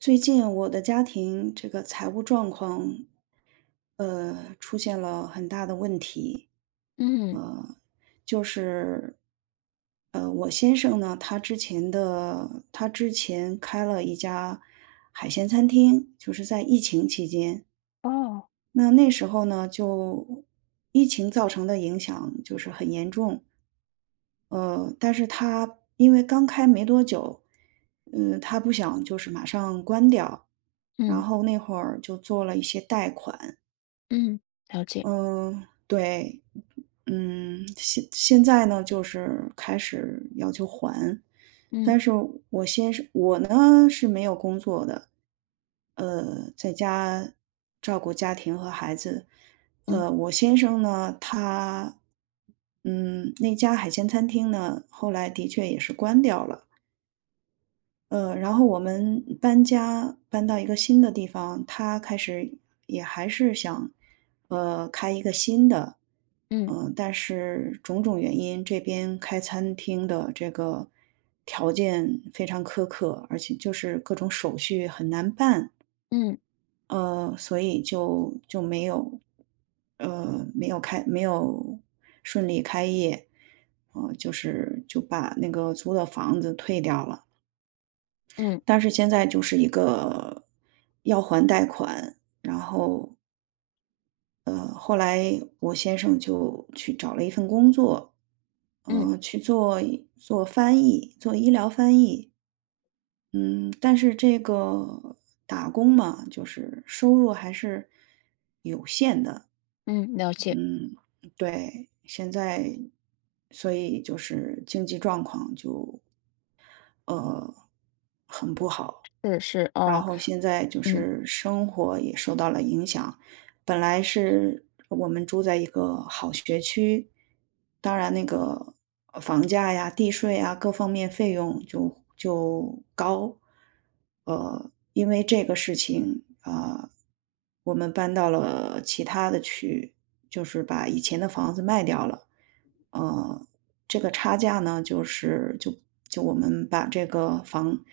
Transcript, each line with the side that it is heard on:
right: 最近我的家庭这个财务状况，出现了很大的问题。
left: 嗯，
right: 就是，我先生呢，他之前开了一家海鲜餐厅，就是在疫情期间。
left: 哦，
right: 那时候呢，就疫情造成的影响就是很严重。但是他因为刚开没多久，他不想就是马上关掉，然
left: 嗯
right: 后那会儿就做了一些贷款。
left: 嗯，了解，
right: 嗯，对。现在呢，就是开始要求还。
left: 嗯
right: 但是我呢是没有工作的，在家照顾家庭和孩子。
left: 嗯
right: 我先生呢，他，嗯，那家海鲜餐厅呢，后来的确也是关掉了。然后我们搬家，搬到一个新的地方，他开始也还是想，开一个新的。
left: 嗯
right: 嗯、但是种种原因，这边开餐厅的这个条件非常苛刻，而且就是各种手续很难办。
left: 嗯
right: 所以没有，没有开，没有顺利开业，就是就把那个租的房子退掉了。
left: 嗯
right: 但是现在就是一个要还贷款，然后，后来我先生就去找了一份工作，
left: 嗯
right: 去做一做翻译，做医疗翻译。嗯，但是这个打工嘛，就是收入还是有限的。
left: 嗯，了解，
right: 嗯，对，现在所以就是经济状况就，呃，很不好。
left: 是是
right: 然
left: 哦，
right: 后现在就
left: 嗯
right: 是生活也受到了影响。本来是我们住在一个好学区，当然那个房价呀、地税呀各方面费用就高。因为这个事情啊，我们搬到了其他的区，就是把以前的房子卖掉了。呃，这个差价呢，就是我们把这个房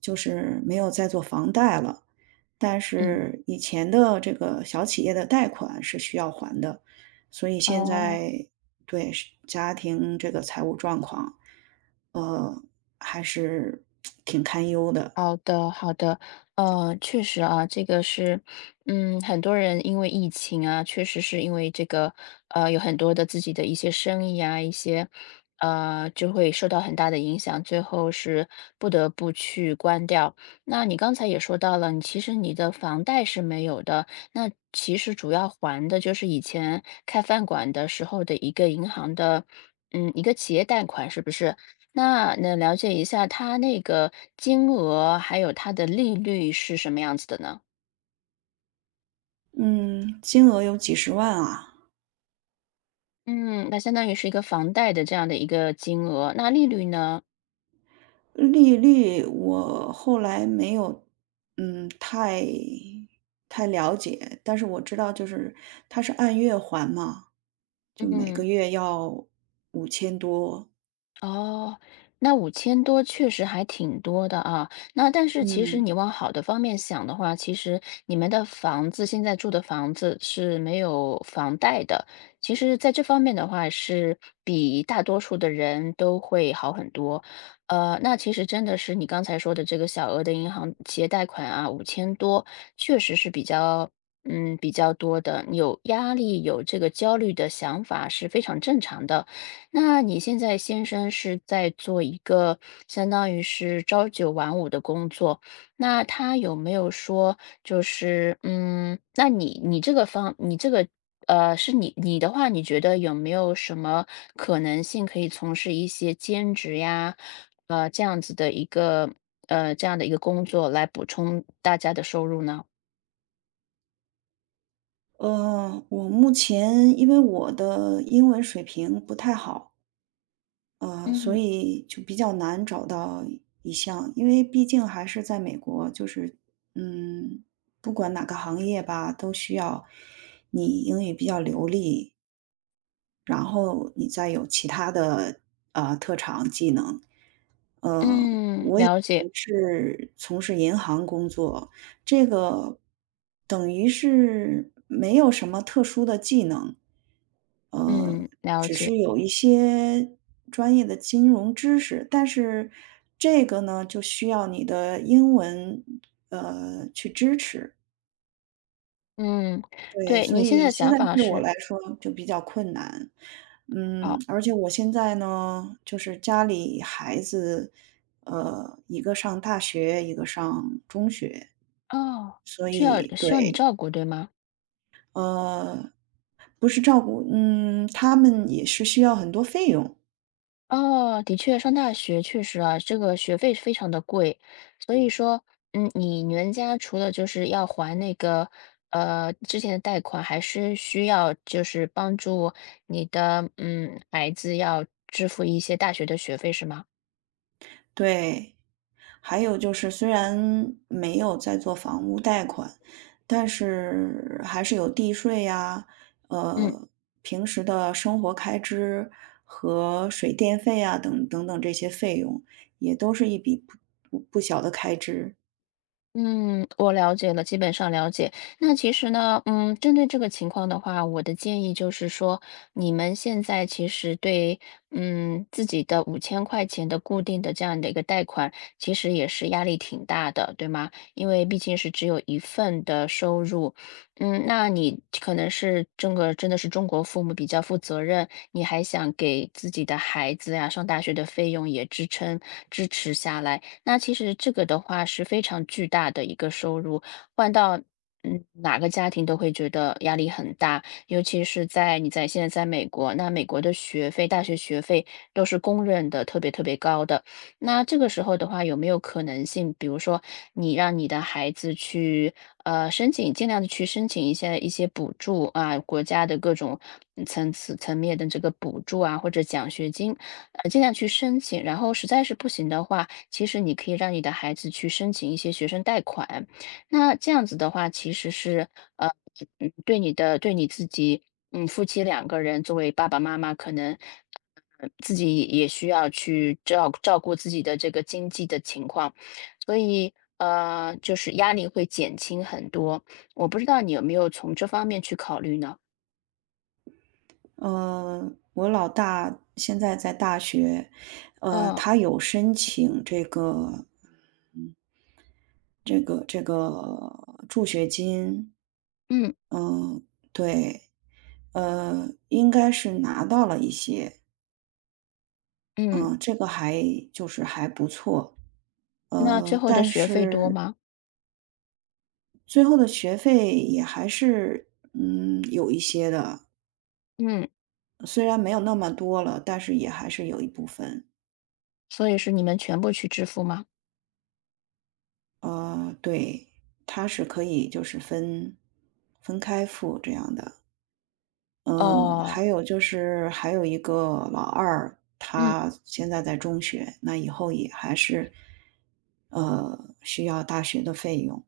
right: 就是没有再做房贷了。但
left: 嗯，
right: 是以前的这个小企业的贷款是需要还的，所以现
left: 哦。
right: 在对是家庭这个财务状况，呃，还是挺堪忧的。
left: 好的，好的，确实啊，这个是，嗯，很多人因为疫情啊，确实是因为这个，有很多的自己的一些生意啊，一些，就会受到很大的影响，最后是不得不去关掉。那你刚才也说到了，你其实你的房贷是没有的，那其实主要还的就是以前开饭馆的时候的一个银行的，嗯，一个企业贷款，是不是？那能了解一下它那个金额，还有它的利率是什么样子的呢？
right: 嗯，金额有几十万啊。
left: 嗯，那相当于是一个房贷的这样的一个金额，那利率呢？
right: 利率我后来没有，嗯，太了解，但是我知道就是它是按月还嘛，就每
left: 嗯。
right: 个月要5000多。
left: 哦，那五千多确实还挺多的啊。那但是其实
right: 嗯，
left: 你往好的方面想的话，其实你们的房子现在住的房子是没有房贷的，其实在这方面的话是比大多数的人都会好很多。那其实真的是你刚才说的这个小额的银行企业贷款啊五千多确实是比较多的，有压力、有这个焦虑的想法是非常正常的。那你现在先生是在做一个相当于是朝九晚五的工作，那他有没有说就是，嗯，那你你这个方你这个，是你的话，你觉得有没有什么可能性可以从事一些兼职呀，呃，这样子的一个这样的一个工作来补充大家的收入呢？
right: 我目前因为我的英文水平不太好，所
left: 嗯
right: 以就比较难找到一项，因为毕竟还是在美国。就是嗯，不管哪个行业吧，都需要你英语比较流利，然后你再有其他的特长技能。
left: 嗯，了解，
right: 我是从事银行工作，这个等于是没有什么特殊的技能。呃，
left: 嗯了
right: 只
left: 解，
right: 是有一些专业的金融知识，但是这个呢，就需要你的英文，去支持。
left: 嗯，
right: 对，
left: 对
right: 所
left: 你现在
right: 以
left: 的
right: 现
left: 想
right: 在
left: 法
right: 对我
left: 是
right: 来说就比较困难。嗯，
left: 好。
right: 而且我现在呢，就是家里孩子，一个上大学，一个上中学，
left: 哦，
right: 所
left: 需要
right: 以
left: 需要你
right: 对。
left: 照顾，对吗？
right: 呃，不是照顾，嗯，他们也是需要很多费用。
left: 哦，的确，上大学确实啊，这个学费非常的贵，所以说，嗯，你们家除了就是要还那个之前的贷款，还是需要就是帮助你的孩子要支付一些大学的学费，是吗？
right: 对。还有就是，虽然没有在做房屋贷款，但是还是有地税呀，
left: 嗯。
right: 呃，平时的生活开支和水电费啊等等等这些费用，也都是一笔不小的开支。
left: 嗯，我了解了，基本上了解。那其实呢，嗯，针对这个情况的话，我的建议就是说，你们现在其实对，嗯，自己的五千块钱的固定的这样的一个贷款，其实也是压力挺大的，对吗？因为毕竟是只有一份的收入，嗯，那你可能是这个真的是中国父母比较负责任，你还想给自己的孩子呀上大学的费用也支持下来。那其实这个的话是非常巨大的一个收入，换到哪个家庭都会觉得压力很大，尤其是在你在现在在美国，那美国的学费，大学学费都是公认的特别特别高的。那这个时候的话，有没有可能性，比如说你让你的孩子去申请，尽量的去申请一些补助啊，国家的各种层次层面的这个补助啊，或者奖学金。尽量去申请，然后实在是不行的话，其实你可以让你的孩子去申请一些学生贷款。那这样子的话，其实是呃，对你的对你自己，嗯，夫妻两个人作为爸爸妈妈，可能自己也需要去照顾自己的这个经济的情况，所以就是压力会减轻很多。我不知道你有没有从这方面去考虑呢？
right: 我老大现在在大学，
left: 嗯
right: 他有申请这个，嗯，这个助学金。
left: 嗯
right: 嗯，对。应该是拿到了一些。
left: 嗯，
right: 嗯，这个还就是还不错。
left: 那最后的
right: 但
left: 学费多
right: 是
left: 吗？
right: 最后的学费也还是，嗯，有一些的，
left: 嗯。
right: 虽然没有那么多了，但是也还是有一部分。
left: 所以是你们全部去支付吗？
right: 对，它是可以就是分开付这样的。嗯，
left: 哦，
right: 还有就是还有一个老二，
left: 嗯
right: 他现在在中学，那以后也还是，需要大学的费用。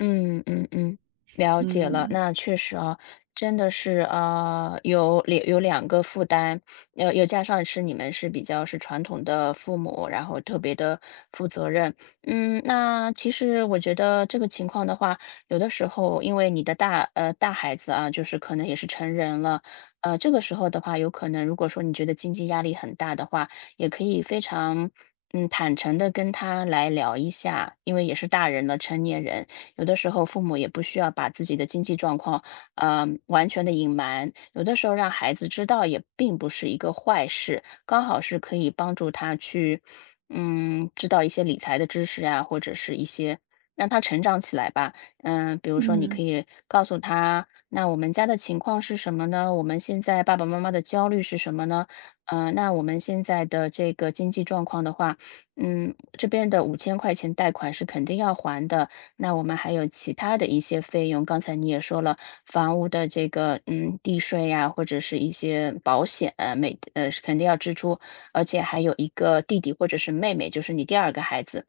left: 嗯嗯嗯，了解了。
right: 嗯
left: 那确实啊，真的是有两个负担，又加上是你们是比较是传统的父母，然后特别的负责任。嗯，那其实我觉得这个情况的话，有的时候因为你的大孩子啊，就是可能也是成人了，这个时候的话，有可能如果说你觉得经济压力很大的话，也可以非常。嗯，坦诚的跟他来聊一下，因为也是大人了，成年人，有的时候父母也不需要把自己的经济状况，嗯，完全的隐瞒，有的时候让孩子知道也并不是一个坏事，刚好是可以帮助他去，嗯，知道一些理财的知识呀，或者是一些让他成长起来吧。嗯，比如说你可
right: 嗯
left: 以告诉他，那我们家的情况是什么呢？我们现在爸爸妈妈的焦虑是什么呢？那我们现在的这个经济状况的话，嗯，这边的五千块钱贷款是肯定要还的，那我们还有其他的一些费用，刚才你也说了，房屋的这个地税呀、或者是一些保险，呃每呃是肯定要支出，而且还有一个弟弟或者是妹妹，就是你第二个孩子，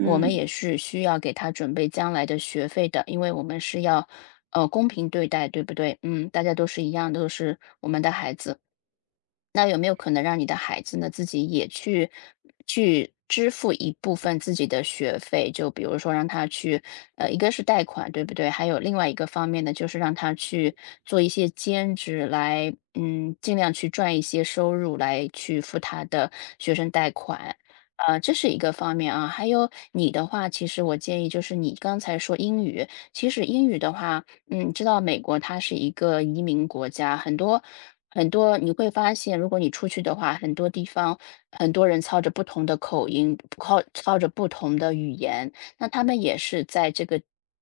left: 我们也是需要给他准备将来的学费的，因为我们是要公平对待，对不对？嗯，大家都是一样，都是我们的孩子。那有没有可能让你的孩子呢，自己也去支付一部分自己的学费？就比如说让他去，一个是贷款，对不对？还有另外一个方面呢，就是让他去做一些兼职来，嗯，尽量去赚一些收入来去付他的学生贷款。这是一个方面啊，还有你的话，其实我建议就是你刚才说英语，其实英语的话，嗯，知道美国它是一个移民国家，很多很多你会发现，如果你出去的话，很多地方很多人操着不同的口音，靠操着不同的语言，那他们也是在这个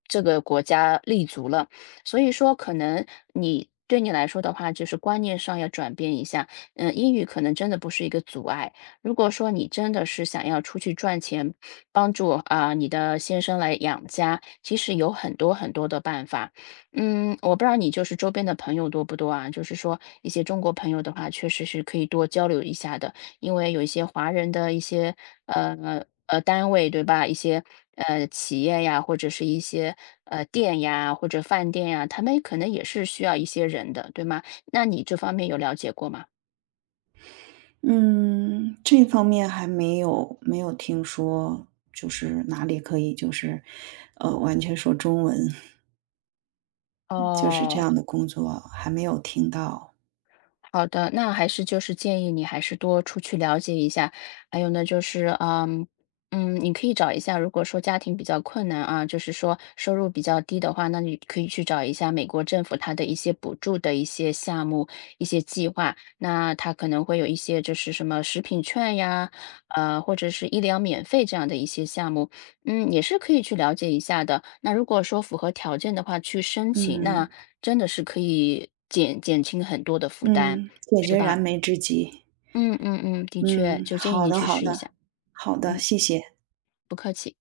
left: 这个国家立足了，所以说可能你。对你来说的话，就是观念上要转变一下。嗯，英语可能真的不是一个阻碍。如果说你真的是想要出去赚钱，帮助啊、你的先生来养家，其实有很多很多的办法。嗯，我不知道你就是周边的朋友多不多啊？就是说一些中国朋友的话，确实是可以多交流一下的，因为有一些华人的一些单位，对吧？一些企业呀，或者是一些店呀，或者饭店呀，他们可能也是需要一些人的，对吗？那你这方面有了解过吗？
right: 嗯，这方面还没有听说，就是哪里可以就是，完全说中文，就是这
left: 哦，
right: 样的工作还没有听到。
left: 好的，那还是就是建议你还是多出去了解一下。还有呢，就是你可以找一下，如果说家庭比较困难啊，就是说收入比较低的话，那你可以去找一下美国政府它的一些补助的一些项目、一些计划。那它可能会有一些就是什么食品券呀，或者是医疗免费这样的一些项目，嗯，也是可以去了解一下的。那如果说符合条件的话，去申请。
right: 嗯
left: 那真的是可以减轻很多的负担，
right: 嗯，解
left: 是
right: 决
left: 吧？
right: 燃眉之急。
left: 嗯嗯嗯，的确，
right: 嗯，
left: 就建议
right: 好
left: 你
right: 的
left: 去
right: 好
left: 试
right: 的，
left: 一下。
right: 好的，
left: 嗯，
right: 谢谢。
left: 不客气。